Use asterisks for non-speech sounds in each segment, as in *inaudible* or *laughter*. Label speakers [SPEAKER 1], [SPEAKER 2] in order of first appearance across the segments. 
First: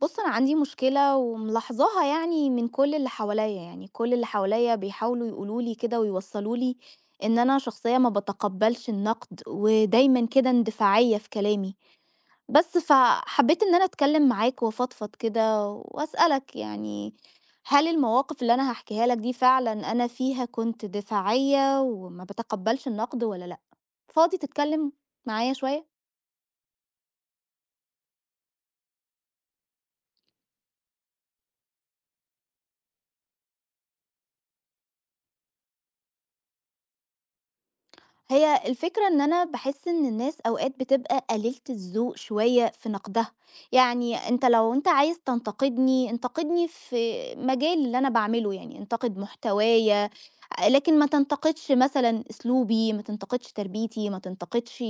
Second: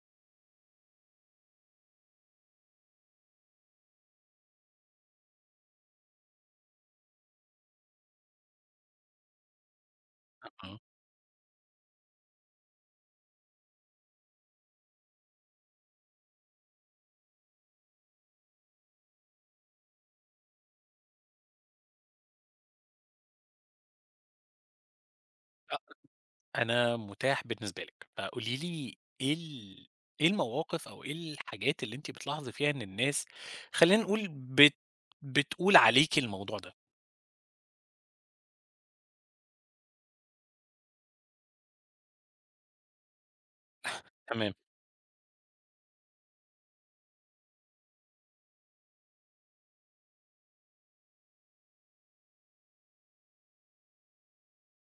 [SPEAKER 1] بُص، أنا عندي مشكلة وملاحظاها يعني من كل اللي حواليّا، يعني كل اللي حواليّا بيحاولوا يقولوا لي كده ويوصّلوا لي إن أنا شخصية ما باتقبّلش النقد ودايمًا كده
[SPEAKER 2] مم.
[SPEAKER 1] اندفاعية في كلامي. بس فحبّيت إن أنا أتكلّم معاك وأفضفض كده وأسألك يعني هل المواقف اللي أنا هاحكيها لك دي فعلًا أنا فيها كنت دفاعية وما باتقبّلش النقد والّا لأ؟ فاضي تتكلّم معايا
[SPEAKER 2] آه،
[SPEAKER 1] شوية؟
[SPEAKER 2] لأ، أنا متاح بالنسبة لِك، فقولي لي إيه المواقف أو إيه الحاجات اللي أنتِ بتلاحظي فيها إن الناس، خلّينا نقول بتقول عليكِ الموضوع ده.
[SPEAKER 1] هي الفكرة إن أنا باحس إن الناس أوقات بتبقى قليلة الذوق شوية في نقدها، يعني أنت
[SPEAKER 2] تمام،
[SPEAKER 1] لو أنت عايز تنتقدني، انتقدني في مجالي اللي أنا باعمله، يعني انتقد محتوايا، لكن ما تنتقدش مثلًا أسلوبي، ما تنتقدش تربيتي، ما تنتقدش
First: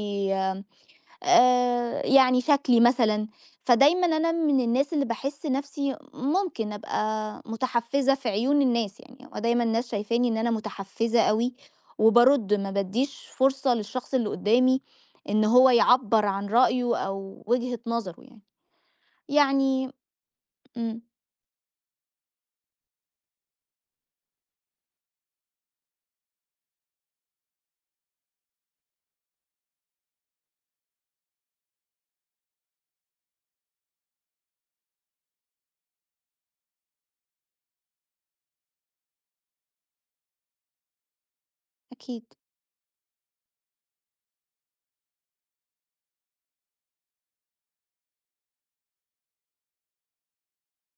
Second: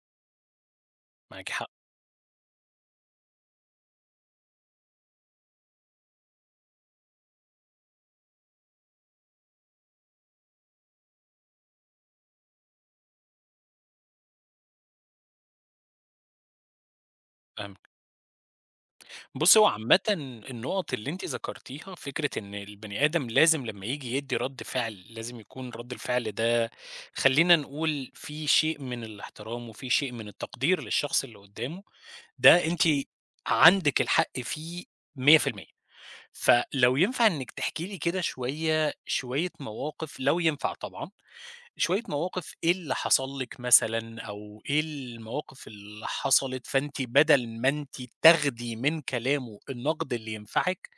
[SPEAKER 2] معاكِ حق،
[SPEAKER 1] يعني شكلي مثلًا، فدايمًا أنا من الناس اللي باحس نَفْسي ممكن أبقى متحفّزة في عيون الناس يعني، هو دايمًا الناس شايفاني إن أنا متحفّزة أوي، وبارُدّ ما بادّيش فرصة للشخص اللي قُدّامي إن هو يعبّر عن رأيه أو وجهة
[SPEAKER 2] فاهمِك.
[SPEAKER 1] نظره يعني،
[SPEAKER 2] بُصّي، هو
[SPEAKER 1] يعني
[SPEAKER 2] عامةً النُقط
[SPEAKER 1] إمم،
[SPEAKER 2] اللي أنتِ ذكرتيها فكرة إن البني آدم لازم لمّا ييجي يدّي رَد فعل، لازم يكون رَد الفعل ده خلّينا نقول فيه شيء من الاحترام وفيه شيء من التقدير للشخص اللي قدّامه، ده أنتِ عندِك الحق فيه 100%. فلو ينفع إنِّك تحكي لي كده شوية شوية مواقف لو ينفع طبعًا، شوية
[SPEAKER 1] أكيد.
[SPEAKER 2] مواقف إيه اللي حصل لِك مثلًا أو إيه المواقف اللي حصلت، فأنتِ بدل ما أنتِ تاخدي من كلامه النقد اللي ينفعِك،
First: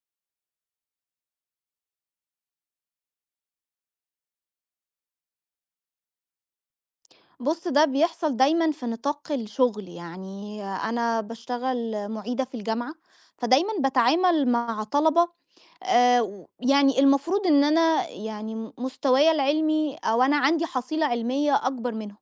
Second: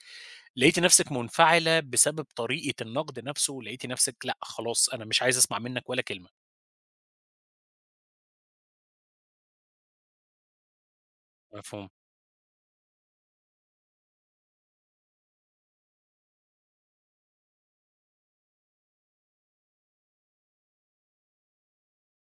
[SPEAKER 2] لقيتِ نفسِك منفعلة بسبب طريقة النقد نفسه، ولقيتِ نفسِك لأ خلاص أنا مش عايز أسمع منك ولا كلمة.
[SPEAKER 1] بُص، ده بيحصل دايمًا في نطاق الشغل، يعني أنا
[SPEAKER 2] مفهوم.
[SPEAKER 1] باشتغل مُعيدة في الجامعة، فدايمًا باتعامل مع طلبة و يعني المفروض إن أنا يعني مستوايا العلمي أو أنا عندي حصيلة علمية أكبر منهم.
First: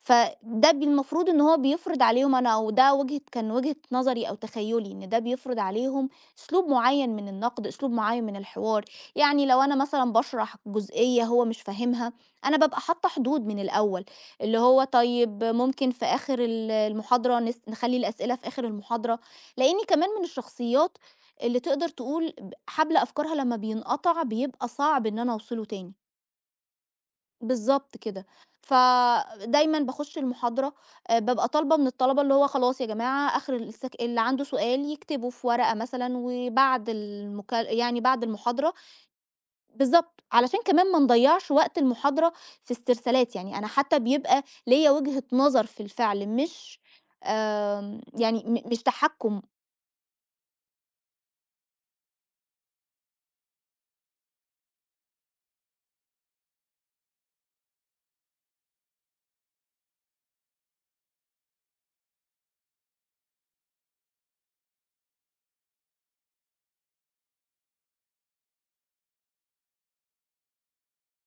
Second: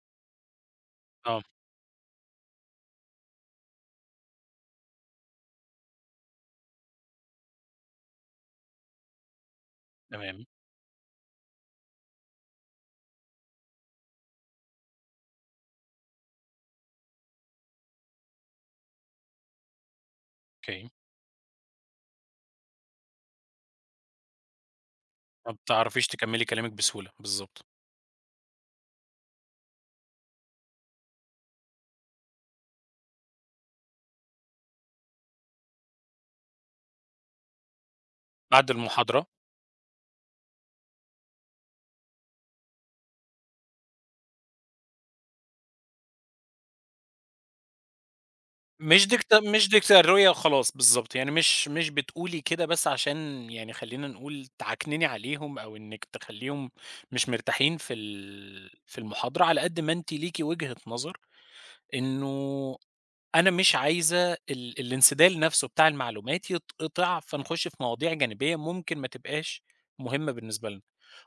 [SPEAKER 1] فده المفروض إن
[SPEAKER 2] آه،
[SPEAKER 1] هو بيفرض عليهم أنا أو ده كان وجهة نظري أو تخيلي إن ده بيفرض عليهم أسلوب معين من النقد، أسلوب معين من الحوار، يعني لو أنا مثلًا
[SPEAKER 2] تمام،
[SPEAKER 1] باشرح جزئية هو مش فاهمها، أنا بابقى حاطة حدود من الأول، اللي هو طيب ممكن في آخر المحاضرة نخلّي الأسئلة في آخر المحاضرة، لإني كمان من
[SPEAKER 2] أوكي.
[SPEAKER 1] الشخصيات اللي تقدر تقول حبل أفكارها لمّا بينقطع بيبقى صعب إن أنا
[SPEAKER 2] ما
[SPEAKER 1] أوصله تاني.
[SPEAKER 2] بتعرفيش تكمّلي كلامِك بسهولة، بالضبط.
[SPEAKER 1] بالضبط كده. فدايمًا باخُش المحاضرة بابقى طالبة من الطلبة اللي هو خلاص يا جماعة آخر اللي عنده سؤال يكتبه في ورقة مثلًا وبعد المك يعني بعد
[SPEAKER 2] بعد
[SPEAKER 1] المحاضرة
[SPEAKER 2] المحاضرة
[SPEAKER 1] بالضبط، علشان كمان ما نضيّعش وقت المحاضرة في استرسالات، يعني أنا حتى بيبقى ليّا وجهة نظر في الفعل مش آمم يعني م مش تحكُّم.
[SPEAKER 2] مش ديكتاتورية وخلاص، بالضبط، يعني مش بتقولي كده بس عشان يعني خلّينا نقول تعكنني عليهم أو إنِّك تخلّيهم مش مرتاحين في المحاضرة، على قد ما أنتِ ليكِ وجهة نظر إنه أنا مش عايزة الانسدال نَفْسه بتاع المعلومات يتقطع، فنخُش في مواضيع جانبية ممكن ما تبقاش مهمة بالنسبة لنا،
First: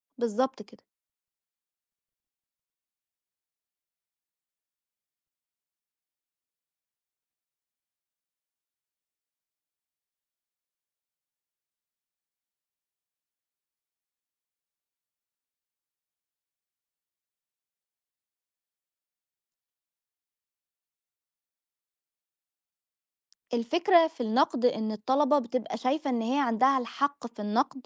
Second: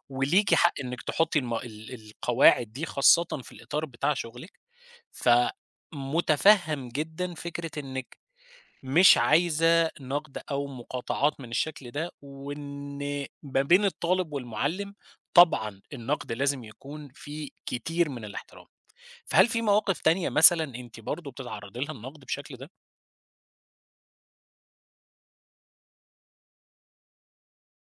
[SPEAKER 2] وليكِ
[SPEAKER 1] بالضبط
[SPEAKER 2] حق
[SPEAKER 1] كده.
[SPEAKER 2] إنِّك تحُطّي الم ال القواعد دي خاصةً في الإطار بتاع شُغلِك، فمُتفهِّم جدًا فكرة إنِّك مش عايزة نقد أو مقاطعات من الشكل ده، وإن ما بين الطالب والمعلم طبعًا النقد لازم يكون فيه كتير من الاحترام. فهل في مواقف تانية مثلًا أنتِ برضه بتتعرضي لها النقد بالشكل ده؟
[SPEAKER 1] الفكرة في النقد إن الطلبة بتبقى شايفة إن هي عندها الحق في النقد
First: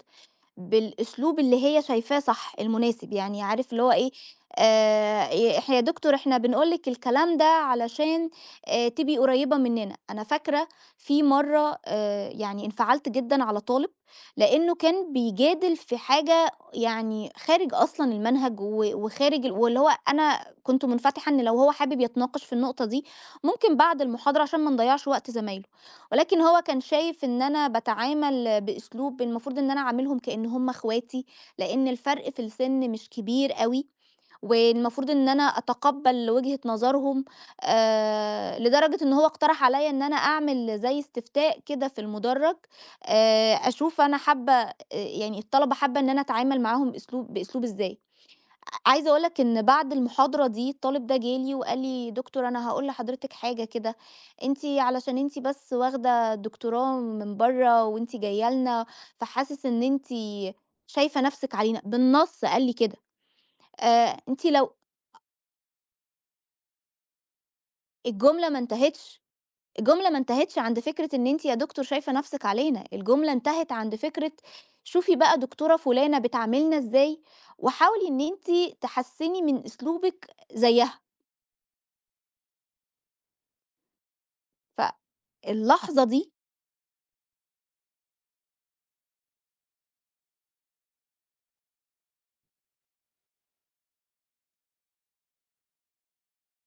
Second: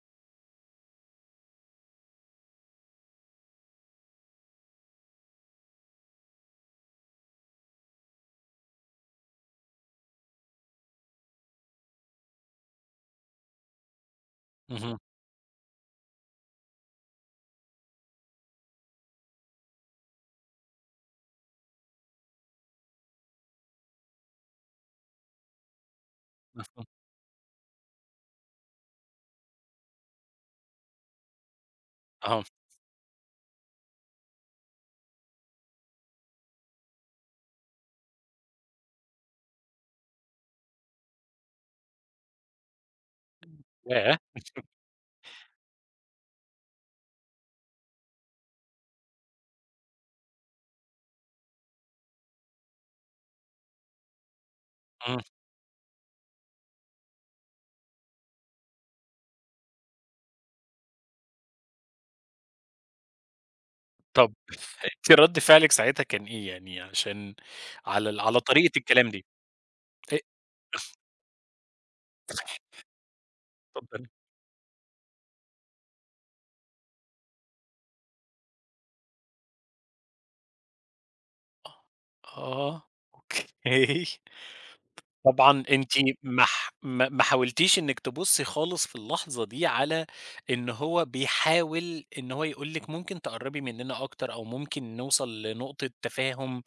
[SPEAKER 1] بالأسلوب اللي هي شايفاه صح، المناسب، يعني عارف اللي هو إيه، ي إح يا دكتور إحنا بنقول لِك الكلام ده علشان تبقي قريّبة مننا. أنا فاكرة في مرّة يعني انفعلت جدًا على طالب، لإنه
[SPEAKER 2] اهم،
[SPEAKER 1] كان بيجادل في حاجة يعني خارج أصلًا المنهج وخارج واللي هو أنا كنت منفتحة إن لو هو حابب يتناقش في النقطة دي، ممكن بعد المحاضرة عشان ما نضيّعش وقت زمايله. ولكن هو كان
[SPEAKER 2] مفهوم.
[SPEAKER 1] شايف إن أنا باتعامل بأسلوب المفروض إن أنا أعاملهم كأن هم اخواتي، لإن الفرق في
[SPEAKER 2] آه،
[SPEAKER 1] السن مش كبير أوي، والمفروض إن أنا أتقبّل وجهة نظرهم، لدرجة إن هو اقترح عليّا إن أنا أعمل زي استفتاء كده في المُدرّج، أشوف أنا
[SPEAKER 2] ياه!
[SPEAKER 1] حابة يعني الطلبة حابة إن أنا أتعامل معاهم بأسلوب إزاي. عايزة أقول لك إن بعد المحاضرة دي الطالب ده جه لي وقال لي: "دكتور أنا هاقول لحضرتك حاجة كده، أنتِ علشان
[SPEAKER 2] إمم،
[SPEAKER 1] أنتِ بس واخدة دكتوراه من برّه وأنتِ جاية لنا، فحاسس إن أنتِ شايفة نَفْسِك علينا." بالنَص قال لي كده.
[SPEAKER 2] طب
[SPEAKER 1] أنتِ لو
[SPEAKER 2] أنتِ رد فعلِك ساعتها كان إيه، يعني عشان على
[SPEAKER 1] الجملة ما
[SPEAKER 2] طريقة الكلام
[SPEAKER 1] انتهتش،
[SPEAKER 2] دي؟
[SPEAKER 1] الجملة
[SPEAKER 2] أ
[SPEAKER 1] ما انتهتش عند فكرة إن أنتِ يا دكتور شايفة نَفْسِك علينا، الجملة انتهت عند
[SPEAKER 2] اتفضلي.
[SPEAKER 1] فكرة شوفي بقى دكتورة فُلانة بتعاملنا إزاي، وحاولي إن أنتِ تحسّني من أسلوبِك زيّها.
[SPEAKER 2] آه، آه، أوكي. *laughs* طبعًا أنتِ
[SPEAKER 1] فاللحظة دي
[SPEAKER 2] ما ح ما ما حاولتيش إنِّك تبُصّي خالص في اللحظة دي على إن هو بيحاول إن هو يقول لِك ممكن تقرّبي مننا أكتر أو ممكن نوصل لنقطة تفاهم،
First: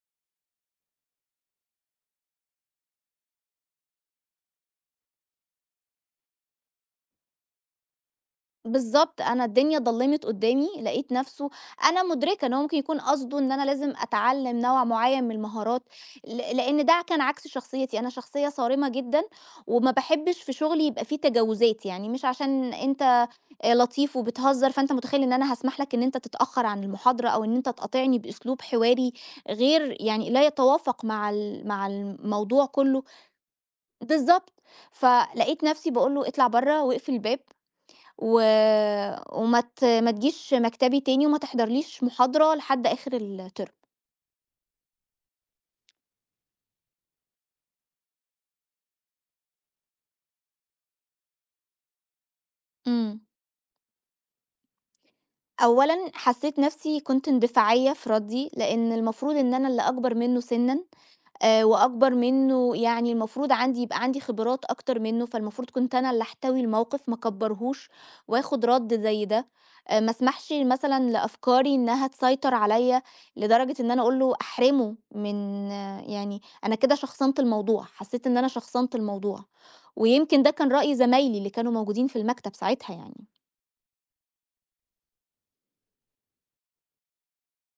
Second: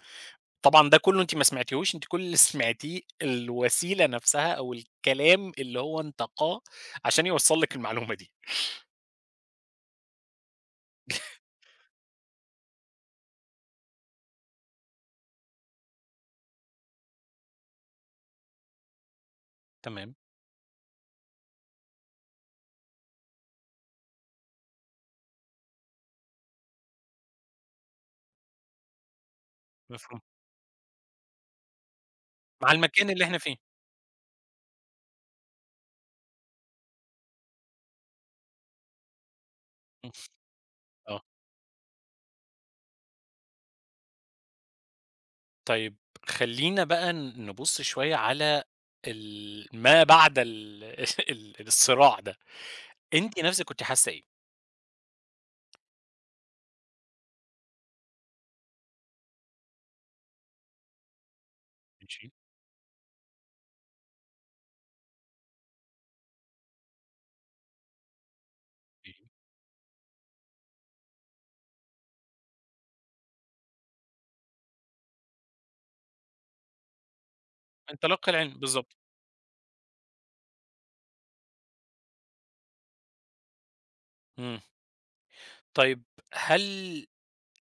[SPEAKER 2] طبعًا ده كُلّه أنتِ ما سمعتيهوش، أنتِ كل اللي *laughs* سمعتيه الوسيلة نفسها أو الكلام اللي هو انتقاه عشان يوصّل لِك المعلومة دي.
[SPEAKER 1] بالضبط، أنا الدنيا ضلّمت قدّامي، لقيت نَفْسه أنا مُدركة إن هو ممكن يكون قصده إن أنا لازم أتعلّم نوع معيّن من المهارات، لإن ده كان عكس شخصيتي، أنا شخصية صارمة جدًا وما
[SPEAKER 2] تمام،
[SPEAKER 1] باحبّش في شُغلي يبقى في تجاوزات، يعني مش عشان أنت لطيف وبتهزّر، فأنت مُتخيّل إن أنا هاسمح لك إن أنت تتأخّر عن المحاضرة أو إن أنت تقاطعني بأسلوب حواري غير
[SPEAKER 2] مفهوم.
[SPEAKER 1] يعني لا يتوافق مع الموضوع
[SPEAKER 2] مع
[SPEAKER 1] كُلّه
[SPEAKER 2] المكان اللي إحنا فيه.
[SPEAKER 1] بالضبط، فلقيت نَفْسي باقول له: "اطلع برّه واقفل الباب." و وما ت
[SPEAKER 2] إمم،
[SPEAKER 1] ما تجيش مكتبي
[SPEAKER 2] آه.
[SPEAKER 1] تاني وما تحضرليش محاضرة لحد آخر الترم.
[SPEAKER 2] طيب خلّينا بقى نبُص شوية على ما بعد ال *laughs* الصراع ده.
[SPEAKER 1] إمم.
[SPEAKER 2] أنتِ نفسِك كنتِ حاسة إيه؟
[SPEAKER 1] أولًا حسيت نفسي كنت اندفاعية في ردي، لإن المفروض إن أنا اللي أكبر منه سنًا. وأكبر
[SPEAKER 2] ماشي،
[SPEAKER 1] منّه، يعني المفروض يبقى عندي خبرات أكتر منّه، فالمفروض كنت أنا اللي أحتوي الموقف، ما أكبّرهوش وآخُد رَد
[SPEAKER 2] ماشي.
[SPEAKER 1] زي ده. ما أسمحش مثلًا لأفكاري إنّها تسيطر عليّا لدرجة إن أنا أقول له أحرمه من آه، يعني أنا كده شخصنت الموضوع،
[SPEAKER 2] من
[SPEAKER 1] حسّيت
[SPEAKER 2] تلقّى
[SPEAKER 1] إن أنا
[SPEAKER 2] العلم،
[SPEAKER 1] شخصنت
[SPEAKER 2] بالضبط.
[SPEAKER 1] الموضوع. ويمكن ده كان رأي زمايلي اللي كانوا موجودين في المكتب ساعتها يعني.
[SPEAKER 2] إمم. طيب هل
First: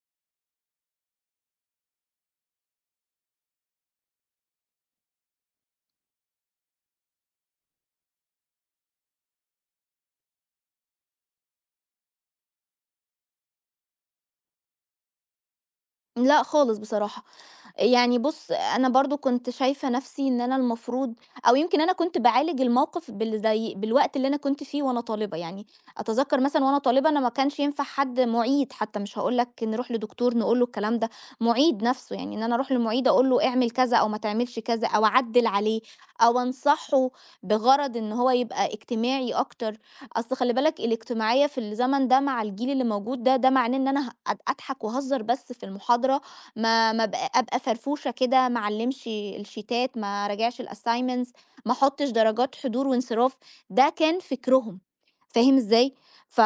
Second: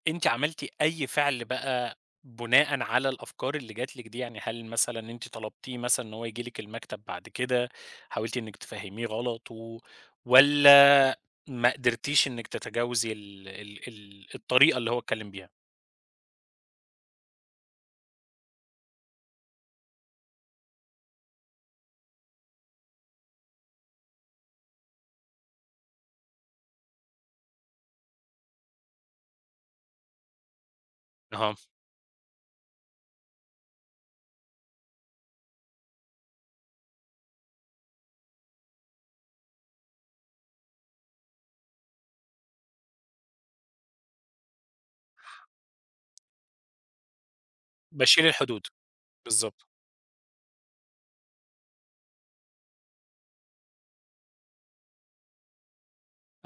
[SPEAKER 2] أنتِ عملتِ أي فعل بقى بناءً على الأفكار اللي جات لِك دي؟ يعني هل مثلًا أنتِ طلبتيه مثلًا إن هو ييجي لِك المكتب بعد كده، حاولتِ إنِّك تفهّميه غلطه والّا ما قدرتيش إنِّك تتجاوزي ال ال ال الطريقة اللي هو اتكلّم بيها؟
[SPEAKER 1] لأ خالص بصراحة. يعني بُص، أنا برضه كنت شايفة نَفْسي إن أنا المفروض أو يمكن أنا كنت باعالج الموقِف زي بالوقت اللي أنا كنت فيه وأنا طالبة، يعني أتذكّر مثلًا وأنا طالبة أنا ما كانش ينفع حد مُعيد حتّى مش هاقول لك نروح لدكتور نقول له الكلام ده،
[SPEAKER 2] أها.
[SPEAKER 1] مُعيد نَفْسه، يعني إن أنا أروح لمُعيد أقول له اعمل كذا أو ما تعملش كذا أو أعدِّل عليه أو أنصحه بغرض إن هو يبقى اجتماعي أكتر، أصل خلّي بالك الاجتماعية في الزمن ده مع الجيل اللي موجود ده، ده معناه إن أنا ه أض أضحك وأهزّر بس في المحاضرة ما أبقى فرفوشة
[SPEAKER 2] باشيل
[SPEAKER 1] كده، ما
[SPEAKER 2] الحدود.
[SPEAKER 1] اعلّمش
[SPEAKER 2] بالضبط.
[SPEAKER 1] الشيتات، ما اراجعش الassignments، ما احطش درجات حضور وانصراف، ده كان فكرهم، فاهم إزاي؟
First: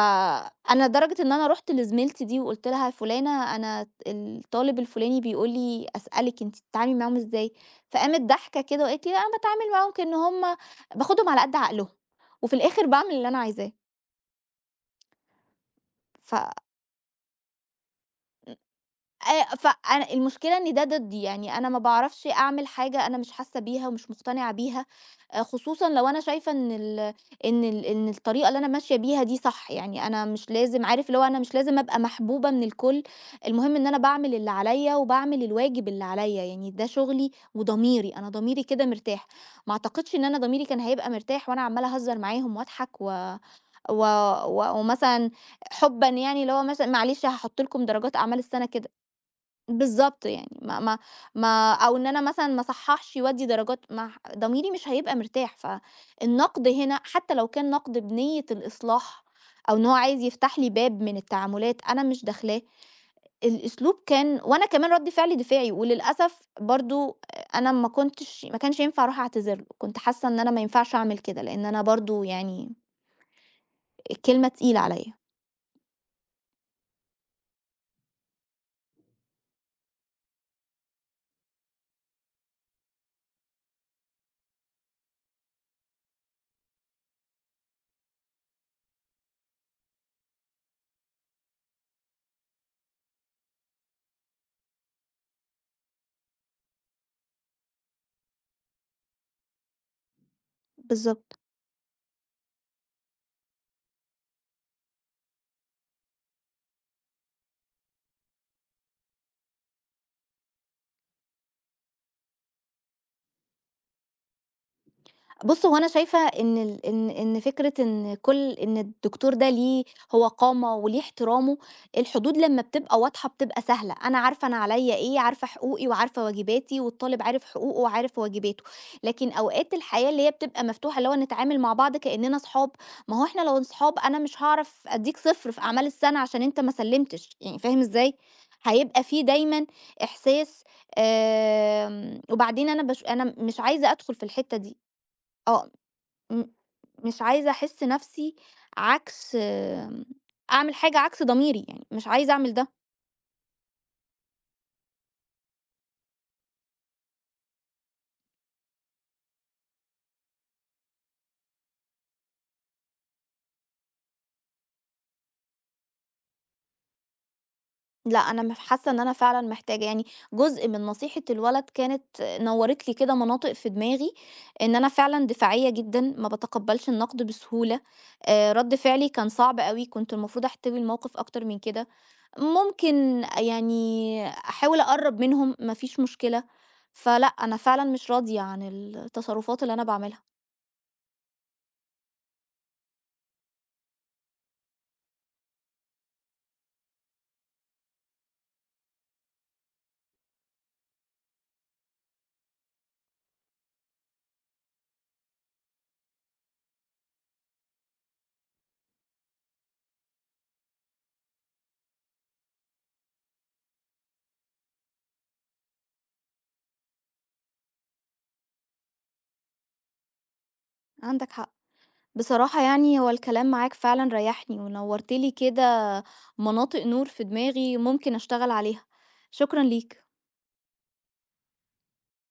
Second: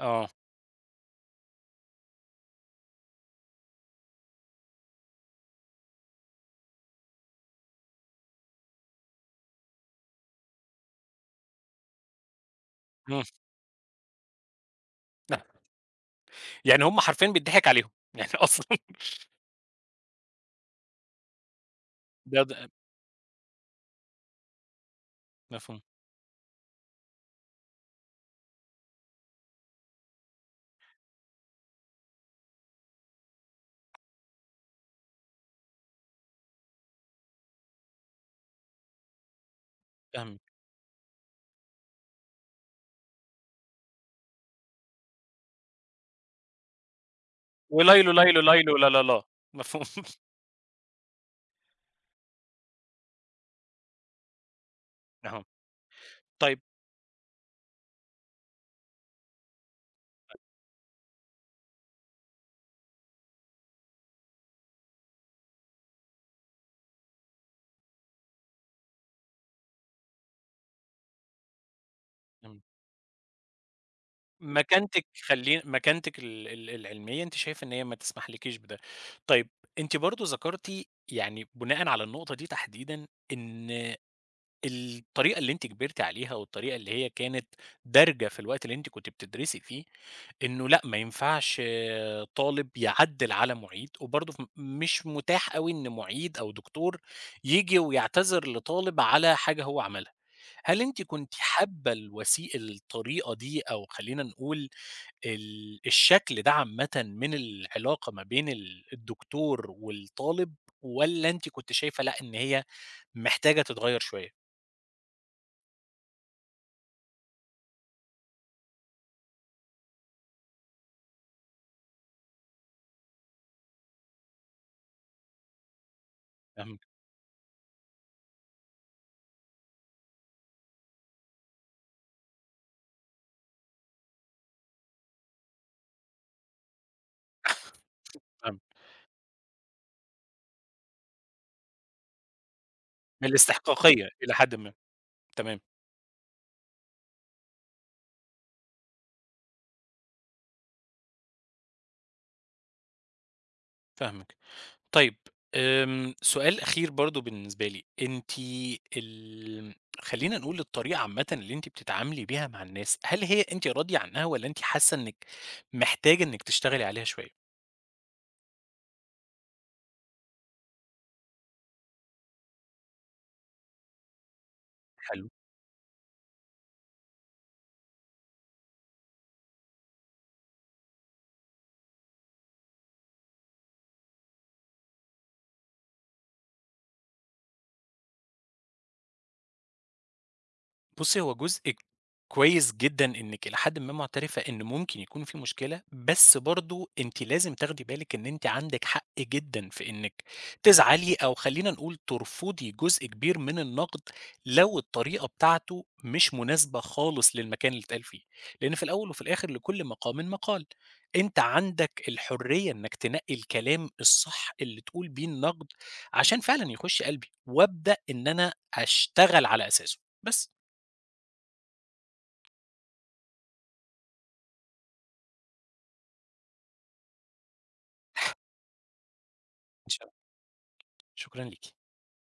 [SPEAKER 2] آه.
[SPEAKER 1] لدرجة إن أنا رُحت لزميلتي دي وقُلت لها: يا "فُلانة أنا الطالب الفُلاني بيقول لي أسألِك أنتِ بتتعاملي معاهم إزاي؟" فقامت ضاحكة كده وقالت لي: "لأ أنا باتعامل معاهم كإن هم باخدهم على قد عقلهم، وفي الآخر باعمل
[SPEAKER 2] إمم.
[SPEAKER 1] اللي أنا عايزاه."
[SPEAKER 2] *laughs*
[SPEAKER 1] ف
[SPEAKER 2] يعني هم حرفيًا بيتضحك عليهم. يعني أصلًا *laughs*
[SPEAKER 1] فأنا المشكلة إن ده ضدّي، يعني أنا ما باعرفش
[SPEAKER 2] ده ده
[SPEAKER 1] أعمل حاجة أنا مش حاسة بيها ومش مقتنعة بيها،
[SPEAKER 2] مفهوم.
[SPEAKER 1] خصوصًا لو أنا شايفة إن الطريقة اللي أنا ماشية بيها دي صح، يعني أنا مش لازم عارف اللي هو أنا مش لازم أبقى محبوبة من الكل، المهم إن أنا باعمل اللي عليَّ وباعمل الواجب اللي عليَّ، يعني ده شغلي وضميري، أنا ضميري كده مرتاح، ما أعتقدش إن أنا
[SPEAKER 2] فاهمِك.
[SPEAKER 1] ضميري كان هيبقى مرتاح وأنا عمّالة أهزر معاهم واضحك و و و ومثلًا حُبًا يعني اللي هو مثلًا معلش هاحط لكم
[SPEAKER 2] وليلو،
[SPEAKER 1] درجات أعمال
[SPEAKER 2] ليلو،
[SPEAKER 1] السنة
[SPEAKER 2] ليلو، لا،
[SPEAKER 1] كده.
[SPEAKER 2] لا، لا، *laughs* مفهوم،
[SPEAKER 1] بالضبط يعني ما ما ما أو إن أنا مثلًا ما اصحّحش وأدّي درجات ما ح ضميري مش هيبقى
[SPEAKER 2] آه،
[SPEAKER 1] مرتاح،
[SPEAKER 2] طيب
[SPEAKER 1] فالنقد هنا حتى لو كان نقد بنية الإصلاح أو إن هو عايز يفتح لي باب من التعاملات أنا مش داخلاه، الأسلوب كان وأنا كمان رَد فعلي دفاعي وللأسف برضه أنا ما كنتش ما كانش ينفع أروح أعتذر له، كنت حاسة إن أنا ما ينفعش أعمل كده، لإن أنا برضه
[SPEAKER 2] إمم،
[SPEAKER 1] يعني الكلمة تقيلة عليّا.
[SPEAKER 2] خلّي مكانتِك ال ال العلمية أنتِ شايفة إن هي ما تسمحلكيش بده، طيب أنتِ برضه ذكرتِ يعني بناءً على النقطة دي تحديدًا إن الطريقة اللي أنتِ كبرتِ عليها والطريقة اللي هي كانت دارجة في الوقت اللي أنتِ كنتِ بتدرسي فيه، إنه لأ ما ينفعش آه، طالب يعدِّل على معيد، وبرضه مش متاح أوي إن معيد أو دكتور ييجي ويعتذر لطالب على حاجة هو عملها. هل أنتِ كنتِ
[SPEAKER 1] بالضبط.
[SPEAKER 2] حابة الطريقة دي أو خلّينا نقول الشكل ده عامةً من العلاقة ما بين الدكتور والطالب والّا أنتِ كنتِ شايفة لأ إن هي محتاجة تتغيّر شوية؟
[SPEAKER 1] بُص، هو أنا شايفة إن ال إن إن فكرة إن كل إن الدكتور ده ليه هو قامة وليه احترامه، الحدود لمّا بتبقى واضحة بتبقى سهلة، أنا عارفة أنا عليّا إيه، عارفة حقوقي وعارفة واجباتي، والطالب عارف حقوقه وعارف واجباته، لكن أوقات الحياة اللي هي بتبقى مفتوحة اللي هو نتعامل مع بعض كإننا صحاب، ما هو إحنا لو صحاب أنا مش هاعرف أدّيك صفر في أعمال السنة عشان أنت ما سلّمتش، يعني فاهم إزاي؟
[SPEAKER 2] فاهمِك،
[SPEAKER 1] هيبقى في دايمًا إحساس وبعدين أنا باش
[SPEAKER 2] من
[SPEAKER 1] أنا مش عايزة
[SPEAKER 2] الاستحقاقية
[SPEAKER 1] أدخل في
[SPEAKER 2] إلى حدٍ
[SPEAKER 1] الحتة
[SPEAKER 2] ما،
[SPEAKER 1] دي،
[SPEAKER 2] تمام،
[SPEAKER 1] آه. م مش عايزة أحس نَفْسي عكس أعمل حاجة عكس ضميري يعني، مش عايزة أعمل ده،
[SPEAKER 2] فاهمِك. طيب سؤال أخير برضه بالنسبة لي، أنتِ ال خلّينا نقول الطريقة عامةً اللي أنتِ بتتعاملي بيها مع الناس، هل هي أنتِ راضية عنها والّا أنتِ حاسة إنِّك محتاجة إنِّك تشتغلي عليها شوية؟
[SPEAKER 1] لأ أنا حاسة إن أنا فعلًا محتاجة، يعني جزء من نصيحة الولد كانت نوّرت لي كده مناطق في دماغي، إن أنا فعلًا
[SPEAKER 2] حلو.
[SPEAKER 1] دفاعية جدًا، ما باتقبّلش النقد بسهولة، رَد فعلي كان صعب أوي، كنت المفروض أحتوي الموقف أكتر من كده، ممكن يعني أحاول أقرّب منهم ما فيش مشكلة، فلأ أنا فعلًا مش راضية عن التصرفات اللي أنا باعملها،
[SPEAKER 2] بُصّي، هو جزء كويس جدًا إنِّك إلى حدٍ ما مُعترفة إن ممكن يكون في مشكلة، بس برضه أنتِ لازم تاخدي بالِك إن أنتِ عندِك حق جدًا في إنِّك تزعلي أو خلّينا نقول ترفضي جزء كبير من النقد لو الطريقة بتاعته مش مناسبة خالص للمكان اللي اتقال فيه، لإن في الأول وفي الآخر لكل مقام مقال، أنت عندك الحرية إنّك تنقّي الكلام الصح اللي تقول بيه النقد عشان فعلًا يخُش قلبي وابدأ إن أنا أشتغل على أساسه، بس.
[SPEAKER 1] عندك حق. بصراحة يعني هو الكلام معاك فعلا ريحني ونورتلي كده مناطق نور في دماغي ممكن أشتغل عليها شكرا
[SPEAKER 2] إن شاء
[SPEAKER 1] ليك.
[SPEAKER 2] الله، شكرًا ليكِ.